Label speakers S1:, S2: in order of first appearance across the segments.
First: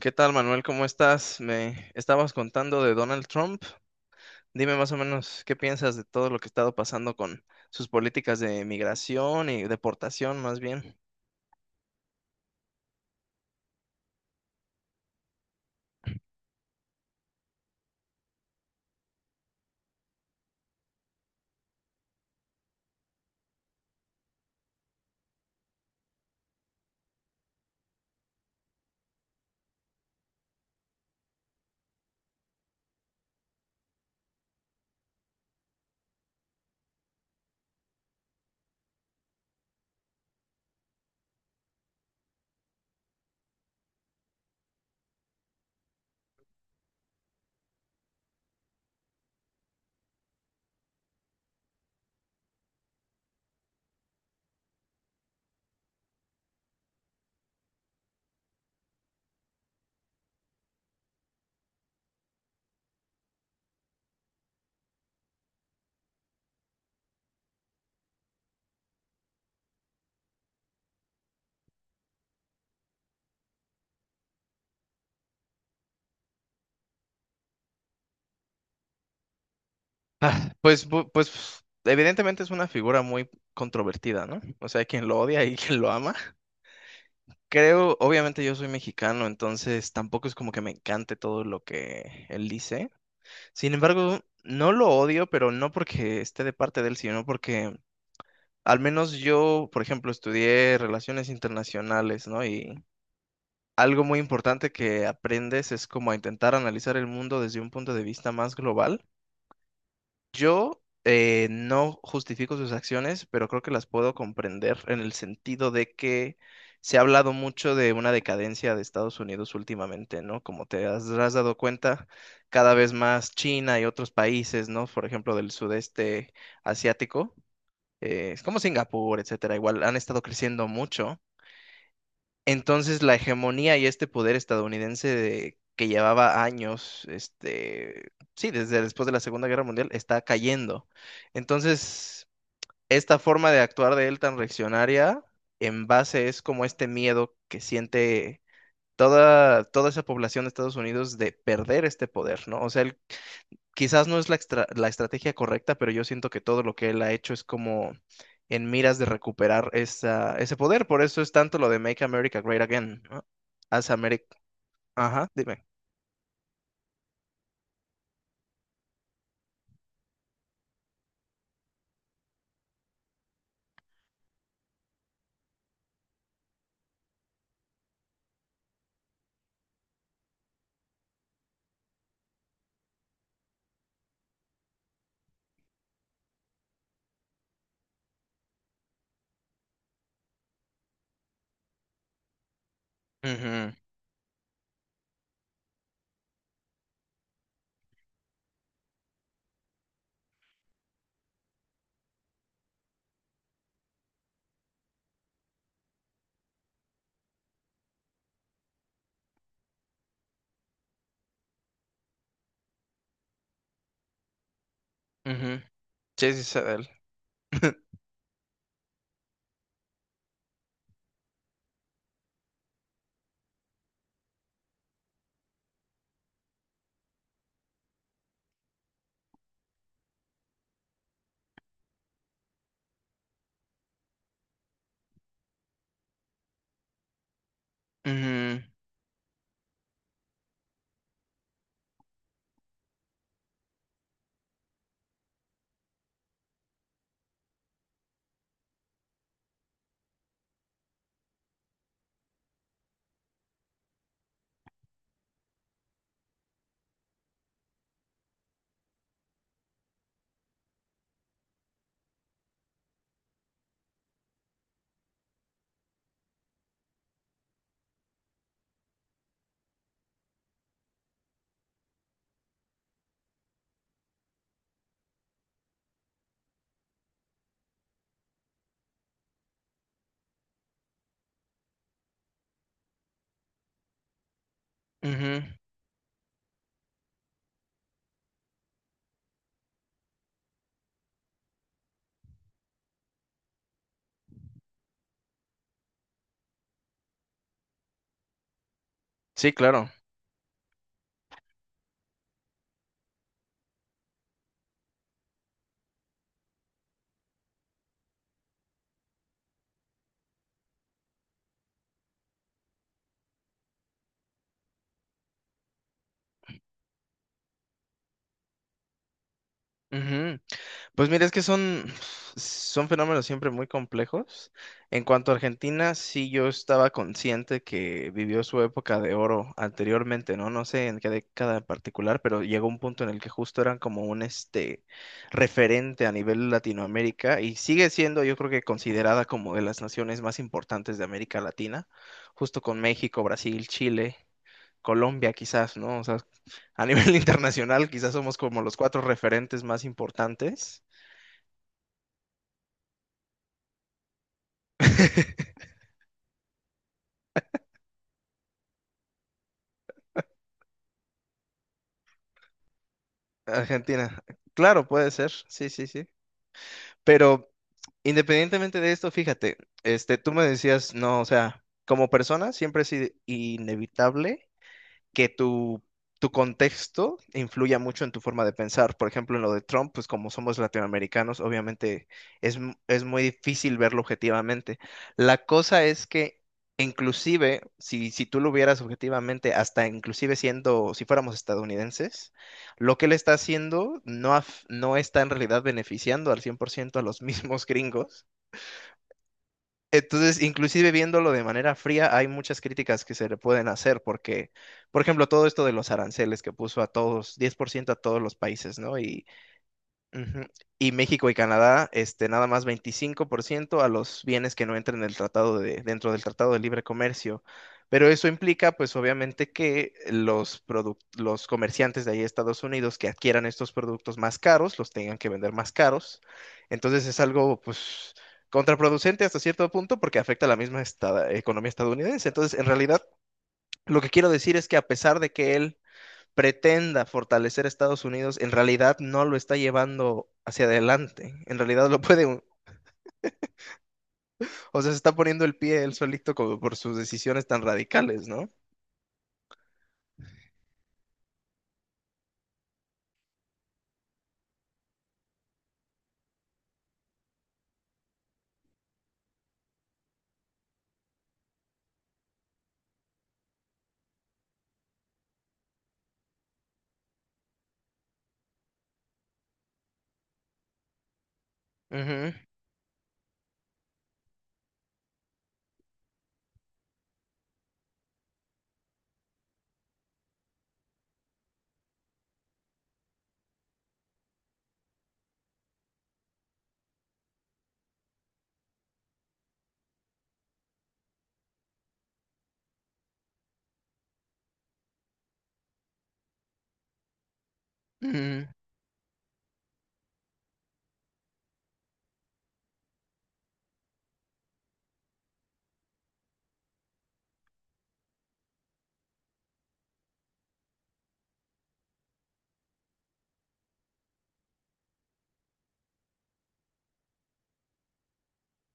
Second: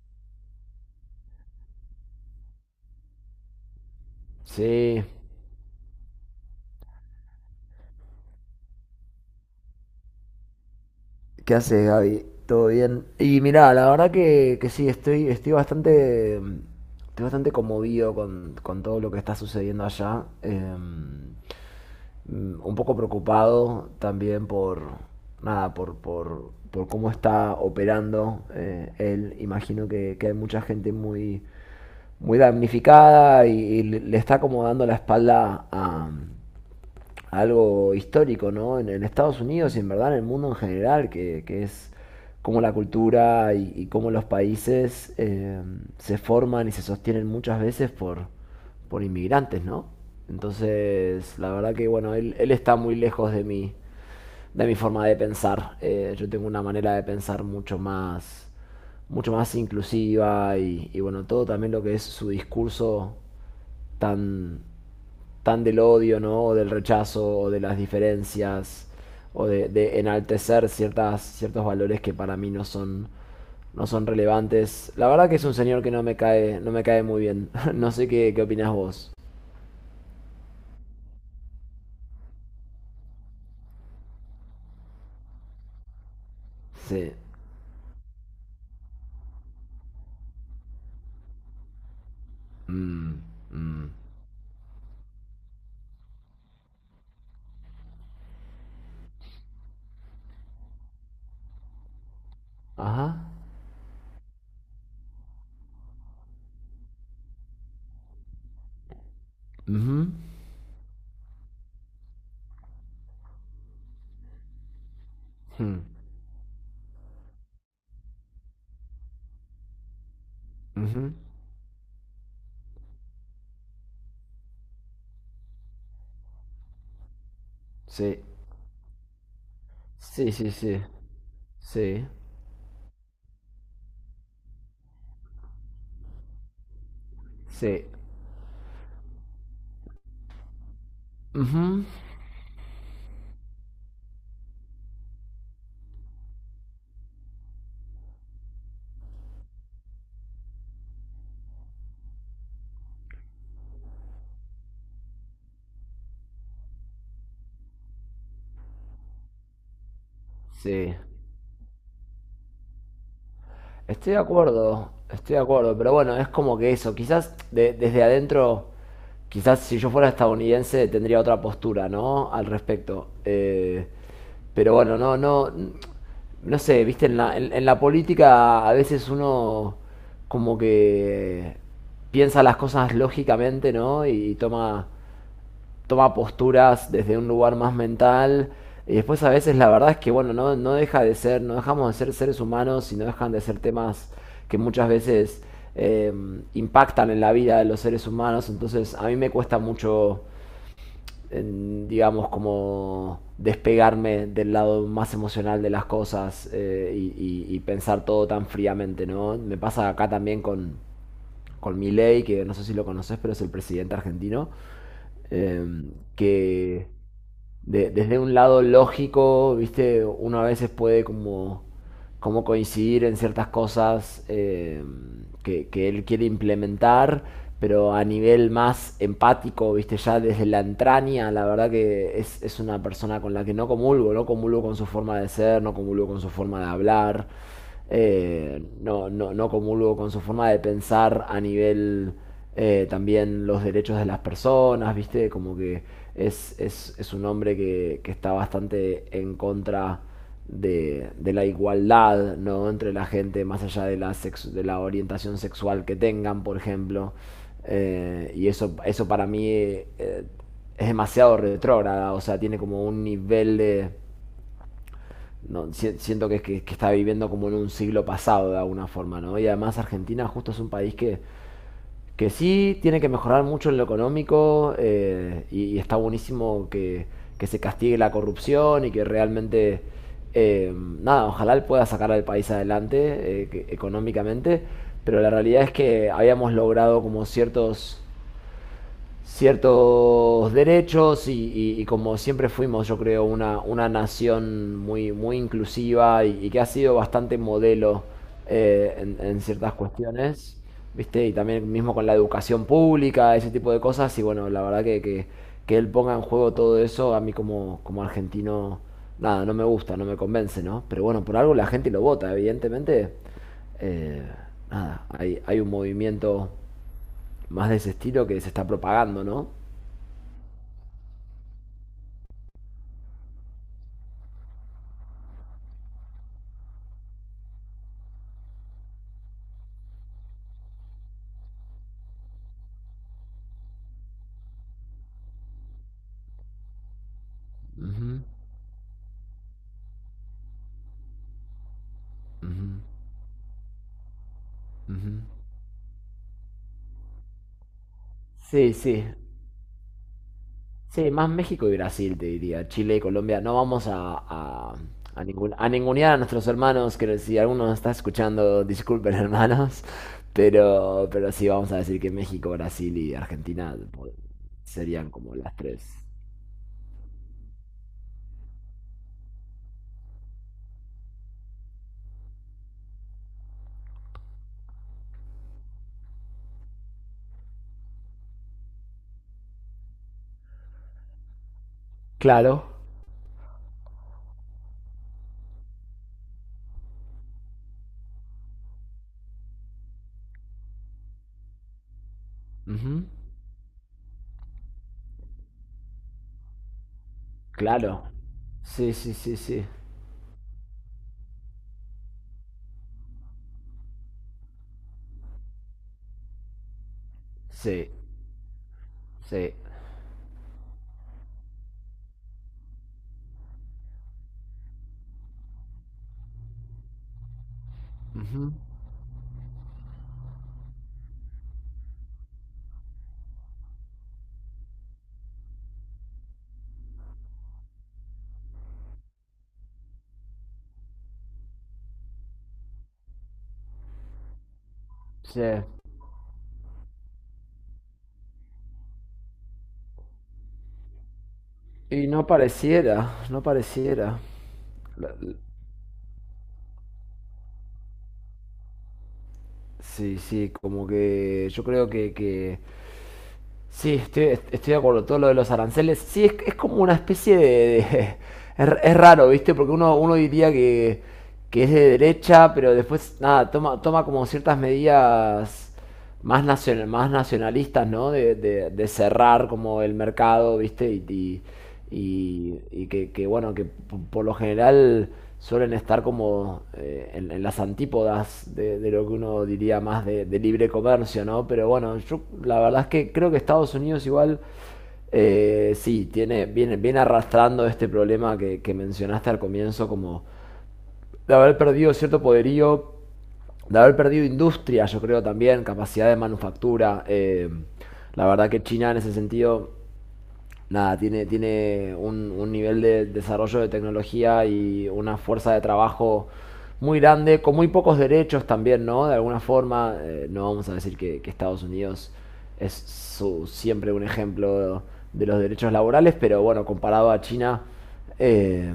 S1: ¿Qué tal, Manuel? ¿Cómo estás? Me estabas contando de Donald Trump. Dime más o
S2: Sí.
S1: menos qué piensas de todo lo que ha estado pasando con sus políticas de migración y deportación, más bien.
S2: ¿Qué haces, Gaby? ¿Todo bien? Y mirá, la verdad que sí, estoy bastante conmovido con todo lo que está sucediendo allá. Un poco preocupado también nada, por cómo está operando él. Imagino que hay mucha gente muy, muy damnificada y le está como dando la espalda a algo histórico, ¿no? En Estados Unidos y en verdad en el mundo en general, que es cómo la cultura y cómo los países se forman y se sostienen muchas veces por inmigrantes, ¿no? Entonces, la verdad que, bueno, él está muy lejos de mi forma de pensar. Yo tengo una manera de pensar mucho más inclusiva y, bueno, todo también lo que es su discurso tan tan del odio, ¿no? O del rechazo, o de las diferencias, o de enaltecer ciertas, ciertos valores que para mí no son relevantes. La verdad que es un señor que no me cae muy bien. No sé qué opinás vos.
S1: Ah, pues, pues evidentemente es una figura muy controvertida, ¿no? O sea, hay quien lo odia y quien lo ama.
S2: Sí.
S1: Creo, obviamente yo soy mexicano, entonces tampoco es como que me encante todo lo que él dice.
S2: Mm,
S1: Sin
S2: mm.
S1: embargo, no lo odio, pero no porque esté de parte de él, sino porque al menos yo, por ejemplo, estudié relaciones internacionales, ¿no? Y
S2: Ajá.
S1: algo muy importante que aprendes es como a intentar analizar el mundo desde un punto de vista más global.
S2: Mhm.
S1: Yo no justifico sus acciones, pero creo que las puedo comprender en el sentido
S2: Hmm.
S1: de que se ha hablado mucho de una decadencia de Estados Unidos últimamente, ¿no? Como te has
S2: Mhm.
S1: has dado cuenta, cada vez más China y otros países, ¿no? Por ejemplo, del sudeste asiático
S2: Sí.
S1: es como Singapur, etcétera, igual han estado
S2: Sí, sí,
S1: creciendo
S2: sí.
S1: mucho.
S2: Sí.
S1: Entonces, la hegemonía y este poder estadounidense que llevaba años,
S2: Sí.
S1: este, sí, desde después de la Segunda Guerra Mundial, está cayendo.
S2: Mhm.
S1: Entonces, esta forma de actuar de él tan reaccionaria, en base es como este miedo que siente toda esa población de Estados Unidos de perder este poder, ¿no? O sea, él quizás no es la estrategia correcta, pero yo siento que todo lo que él ha hecho es como en miras de recuperar ese poder.
S2: Sí.
S1: Por eso es tanto lo de Make America Great Again, ¿no? Haz Ameri- Ajá,
S2: Estoy de
S1: dime.
S2: acuerdo, pero bueno, es como que eso, quizás desde adentro, quizás si yo fuera estadounidense tendría otra postura, ¿no? Al respecto. Pero bueno, no, no, no sé, viste, en la política a veces uno como que piensa las cosas lógicamente, ¿no? Y toma posturas desde un lugar más mental. Y después a veces la verdad es que, bueno, no, no deja de ser, no dejamos de ser seres humanos y no dejan de ser
S1: Ujú,
S2: temas que muchas veces eh, impactan en la vida de los seres humanos. Entonces a mí me cuesta mucho, digamos, como despegarme del lado más emocional de las cosas y pensar todo tan fríamente, ¿no? Me pasa acá también con Milei, que no sé si lo conoces, pero es el presidente argentino.
S1: ujú.
S2: eh,
S1: Sí, sí, sé de
S2: que
S1: él.
S2: Desde un lado lógico, viste, uno a veces puede como coincidir en ciertas cosas que él quiere implementar, pero a nivel más empático, viste, ya desde la entraña, la verdad que es una persona con la que no comulgo, no comulgo con su forma de ser, no comulgo con su forma de hablar
S1: Ujú,
S2: no, no, no comulgo con su forma de pensar a nivel también los derechos de las personas, ¿viste? Como que es un hombre que está bastante en contra de la igualdad, ¿no? Entre la gente, más allá de la orientación sexual que tengan, por ejemplo. Y eso para mí es demasiado retrógrada, o sea, tiene como un nivel de no, siento que está viviendo como en un siglo pasado de alguna forma, ¿no? Y además Argentina justo es un país que sí tiene que mejorar mucho en lo económico y está buenísimo que se castigue la corrupción y que realmente, nada, ojalá él pueda sacar al país adelante económicamente, pero la
S1: ujú.
S2: realidad es que habíamos logrado como ciertos derechos y como siempre fuimos, yo creo, una nación muy, muy inclusiva y que ha sido bastante modelo en
S1: Sí,
S2: ciertas
S1: claro.
S2: cuestiones, ¿viste? Y también mismo con la educación pública, ese tipo de cosas, y bueno, la verdad que él ponga en juego todo eso, a mí como argentino, nada, no me gusta, no me convence, ¿no? Pero bueno, por algo la gente lo vota, evidentemente. eh, Nada, hay un movimiento más de ese estilo que se está propagando, ¿no?
S1: Ujú. Pues mira, son fenómenos siempre muy complejos. En cuanto a Argentina, sí yo estaba consciente que vivió su época de oro anteriormente, ¿no? No sé en qué década en particular, pero llegó un punto en el que justo eran como un este referente a nivel Latinoamérica y sigue siendo,
S2: Ujú,
S1: yo creo que considerada como de las naciones más importantes de América Latina, justo
S2: ujú,
S1: con México, Brasil, Chile,
S2: ujú.
S1: Colombia quizás, ¿no? O sea, a nivel internacional quizás somos como
S2: Sí,
S1: los cuatro
S2: sí.
S1: referentes más importantes.
S2: Sí, más México y Brasil, te diría. Chile y Colombia. No vamos a ningunear a nuestros hermanos, que si alguno nos está escuchando, disculpen hermanos. Pero sí vamos a decir que México, Brasil y Argentina
S1: Argentina. Claro, puede
S2: serían
S1: ser.
S2: como las
S1: Sí,
S2: tres.
S1: sí, sí. Pero independientemente de esto, fíjate, este, tú me decías, no, o sea, como persona siempre es inevitable que tu contexto influya mucho en tu forma de pensar. Por ejemplo, en lo de Trump, pues como somos latinoamericanos, obviamente
S2: Claro.
S1: es muy difícil verlo objetivamente. La cosa es que inclusive, si tú lo vieras objetivamente, hasta inclusive siendo, si fuéramos estadounidenses, lo
S2: Ujú.
S1: que él está haciendo no está en realidad beneficiando al 100% a los mismos
S2: Claro.
S1: gringos.
S2: Sí, sí, sí, sí.
S1: Entonces, inclusive viéndolo de manera fría, hay muchas críticas que se le pueden hacer porque, por ejemplo, todo esto de los aranceles que puso a todos, diez por
S2: Sí,
S1: ciento a todos los países, ¿no? Y
S2: sí.
S1: ujú. Y México y Canadá, este, nada más 25% a los bienes que no entren en el tratado de, dentro del Tratado de Libre Comercio. Pero eso
S2: Ujú.
S1: implica, pues obviamente, que los comerciantes de ahí de Estados Unidos que adquieran estos productos más caros, los tengan que vender más caros. Entonces es algo, pues, contraproducente hasta cierto punto porque afecta a la misma economía estadounidense. Entonces, en realidad, lo que quiero decir es que a pesar de que
S2: Sí.
S1: él pretenda fortalecer a Estados Unidos, en realidad no lo está llevando hacia adelante. En realidad lo
S2: Y no
S1: puede,
S2: pareciera, no pareciera.
S1: o sea, se está poniendo el pie él solito como por sus decisiones tan radicales, ¿no?
S2: Sí, sí, como que yo creo sí, estoy de acuerdo, todo lo de los aranceles, sí, es como una especie de. Es raro, ¿viste? Porque uno diría que es de derecha, pero después, nada, toma como ciertas medidas más nacionalistas, ¿no? De cerrar como el mercado, ¿viste? Y, y-
S1: Ujú,
S2: y, y que, bueno, por lo general suelen estar como en las antípodas de lo que uno diría más de libre comercio, ¿no? Pero bueno, yo la verdad es que creo que Estados Unidos igual sí, tiene, viene arrastrando este problema que mencionaste al comienzo, como de haber perdido cierto poderío, de haber perdido industria, yo creo también, capacidad de manufactura. La
S1: ujú,
S2: verdad que China en ese sentido nada, tiene un nivel de desarrollo de tecnología y una fuerza de trabajo muy grande, con muy pocos derechos también, ¿no? De alguna forma, no vamos a decir que Estados Unidos es siempre un ejemplo de los derechos laborales, pero bueno, comparado a China, eh,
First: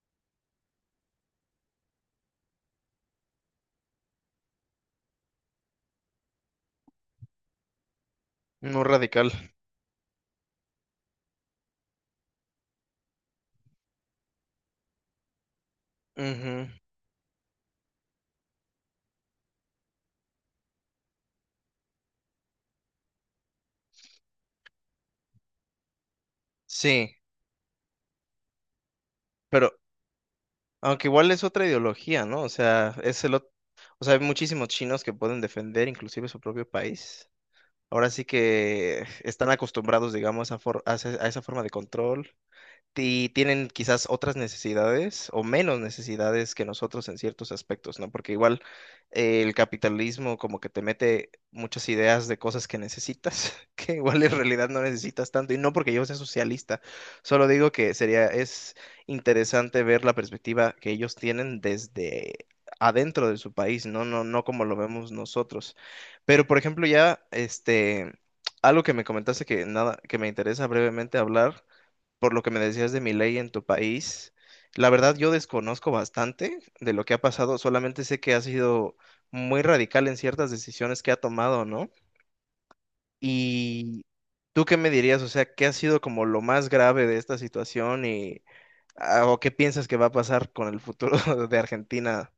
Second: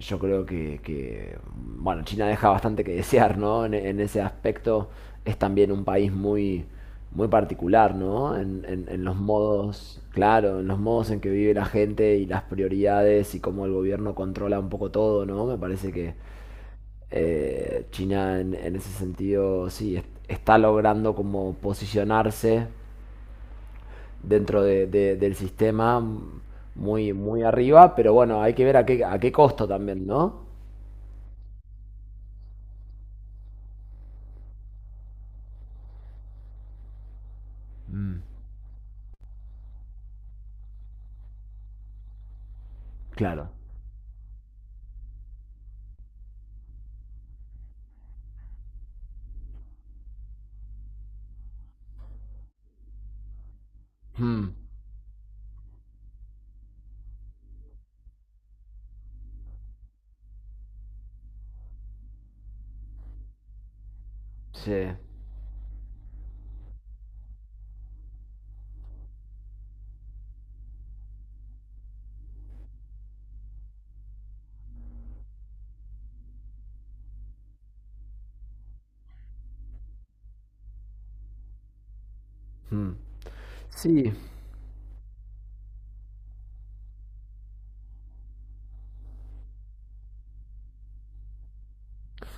S2: yo creo que, bueno, China deja bastante que desear, ¿no? En ese aspecto es también un país muy, muy particular, ¿no? En,
S1: no
S2: en- en los
S1: radical.
S2: modos, claro, en los modos en que vive la gente y las prioridades y cómo el gobierno controla un poco todo, ¿no? Me parece que
S1: Ujú,
S2: China en ese sentido, sí, está logrando como posicionarse dentro del sistema muy,
S1: sí,
S2: muy arriba, pero bueno, hay que ver a qué costo
S1: pero
S2: también, ¿no?
S1: aunque igual es otra ideología, ¿no? O sea, o sea, hay muchísimos chinos que pueden defender inclusive su propio país. Ahora
S2: Mm,
S1: sí que están acostumbrados, digamos, a a esa forma de control. Y
S2: claro.
S1: tienen quizás otras necesidades o menos necesidades que nosotros en ciertos aspectos, ¿no? Porque igual el capitalismo como que te mete muchas ideas de cosas que necesitas, que igual en
S2: Mm,
S1: realidad no necesitas tanto, y no porque yo sea socialista, solo digo que es interesante ver la perspectiva que ellos tienen desde adentro de su país, no, no como lo
S2: sí.
S1: vemos nosotros. Pero, por ejemplo, ya, este, algo que me comentaste que nada, que me interesa brevemente hablar por lo que me decías de mi ley en tu país, la verdad yo desconozco bastante de lo que ha pasado, solamente sé que ha sido muy radical en ciertas decisiones que ha tomado, ¿no?
S2: Mm.
S1: Y
S2: Sí,
S1: tú qué me dirías, o sea, ¿qué ha sido como lo más grave de esta situación y o qué piensas que va a pasar con el futuro de Argentina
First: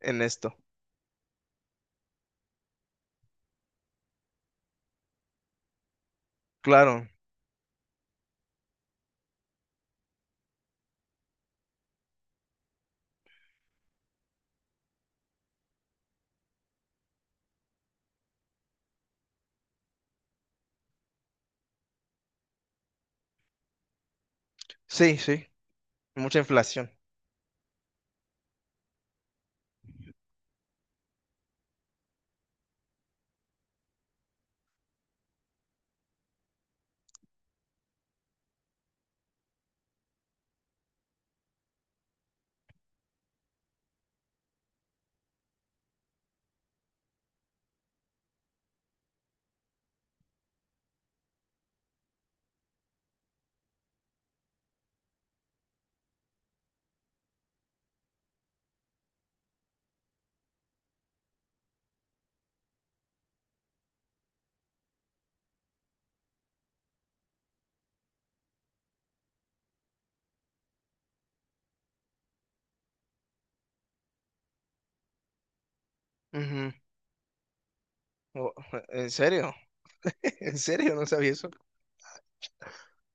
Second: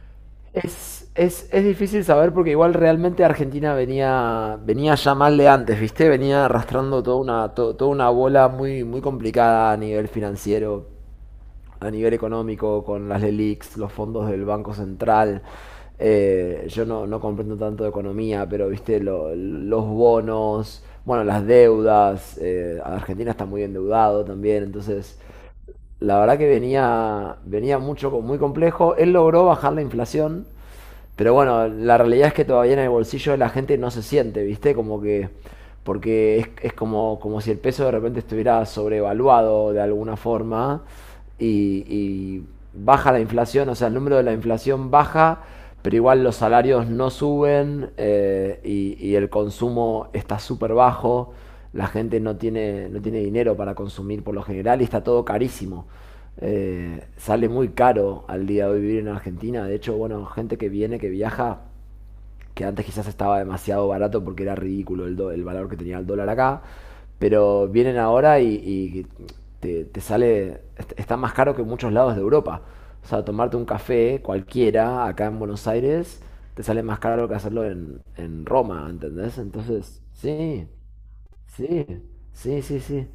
S1: en esto?
S2: es difícil saber porque igual realmente Argentina venía ya mal de antes, ¿viste? Venía arrastrando
S1: Claro,
S2: toda una bola muy, muy complicada a nivel financiero, a nivel económico, con las LELIQs, los fondos del Banco Central. Yo no, no comprendo tanto de economía, pero viste, los bonos, bueno, las deudas, Argentina está muy endeudado también,
S1: sí,
S2: entonces
S1: sí,
S2: la verdad
S1: mucha
S2: que
S1: inflación.
S2: venía mucho, muy complejo. Él logró bajar la inflación, pero bueno, la realidad es que todavía en el bolsillo de la gente no se siente, ¿viste? Como que porque es como si el peso de repente estuviera sobrevaluado de alguna forma y baja la inflación, o sea, el número de la inflación baja, pero igual los salarios no suben y el consumo está súper bajo, la gente no tiene dinero para consumir por lo general y está todo carísimo. Sale muy caro al día de hoy vivir en Argentina, de hecho, bueno, gente que viene, que viaja, que antes quizás estaba demasiado barato porque era ridículo el valor que tenía el dólar acá, pero vienen ahora y te sale, está más caro que en muchos lados de Europa. O sea, tomarte un café cualquiera acá en Buenos Aires te
S1: Ujú.
S2: sale más caro que hacerlo en
S1: Oh,
S2: Roma,
S1: ¿en
S2: ¿entendés?
S1: serio?
S2: Entonces,
S1: ¿En
S2: sí.
S1: serio? No sabía eso.
S2: Sí, sí, sí, sí.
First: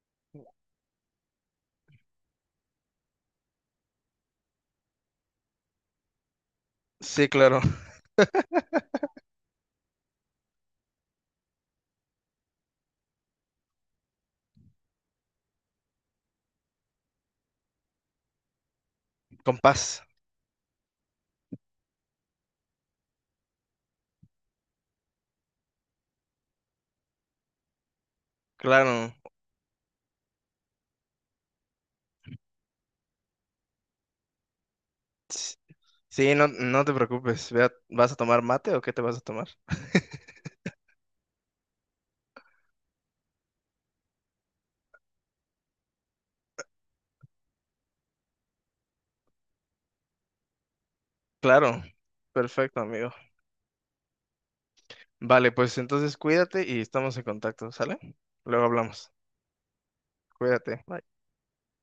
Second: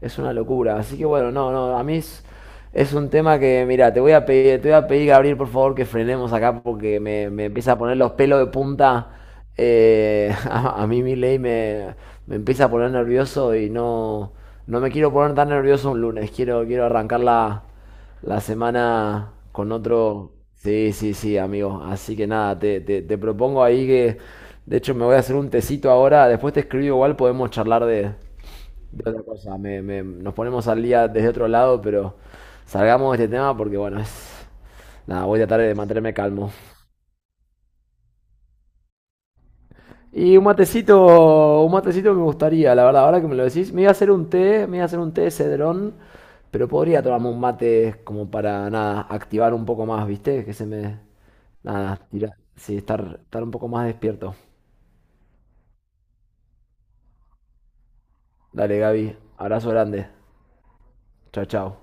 S2: Es una locura. Así que bueno, no, no, a mí es un tema que, mira, te voy a pedir, te voy a pedir, Gabriel, por favor, que frenemos acá porque
S1: Sí,
S2: me
S1: claro,
S2: empieza a poner los pelos de punta. A mí Milei me empieza a poner nervioso y no, no me quiero poner tan nervioso un lunes. Quiero arrancarla la semana
S1: con
S2: con
S1: paz,
S2: otro. Sí, sí, sí, amigo. Así que nada, te propongo ahí que. De hecho, me voy a hacer un tecito ahora. Después te escribo igual, podemos charlar de
S1: claro.
S2: otra cosa. Nos ponemos al día desde otro lado, pero salgamos de este tema porque, bueno, es. Nada, voy a tratar de mantenerme
S1: Sí, no,
S2: calmo.
S1: no te preocupes. Vea, ¿vas a tomar mate o qué te vas a tomar?
S2: Y un matecito me gustaría, la verdad, ahora que me lo decís, me iba a hacer un té, me iba a hacer un té de cedrón, pero podría tomarme un mate como para nada, activar un poco más, ¿viste? Que se me
S1: Claro,
S2: nada, tirar, sí,
S1: perfecto, amigo.
S2: estar un poco más despierto.
S1: Vale, pues entonces cuídate y estamos en contacto, ¿sale? Luego
S2: Dale,
S1: hablamos.
S2: Gaby, abrazo grande.
S1: Cuídate.
S2: Chao, chao.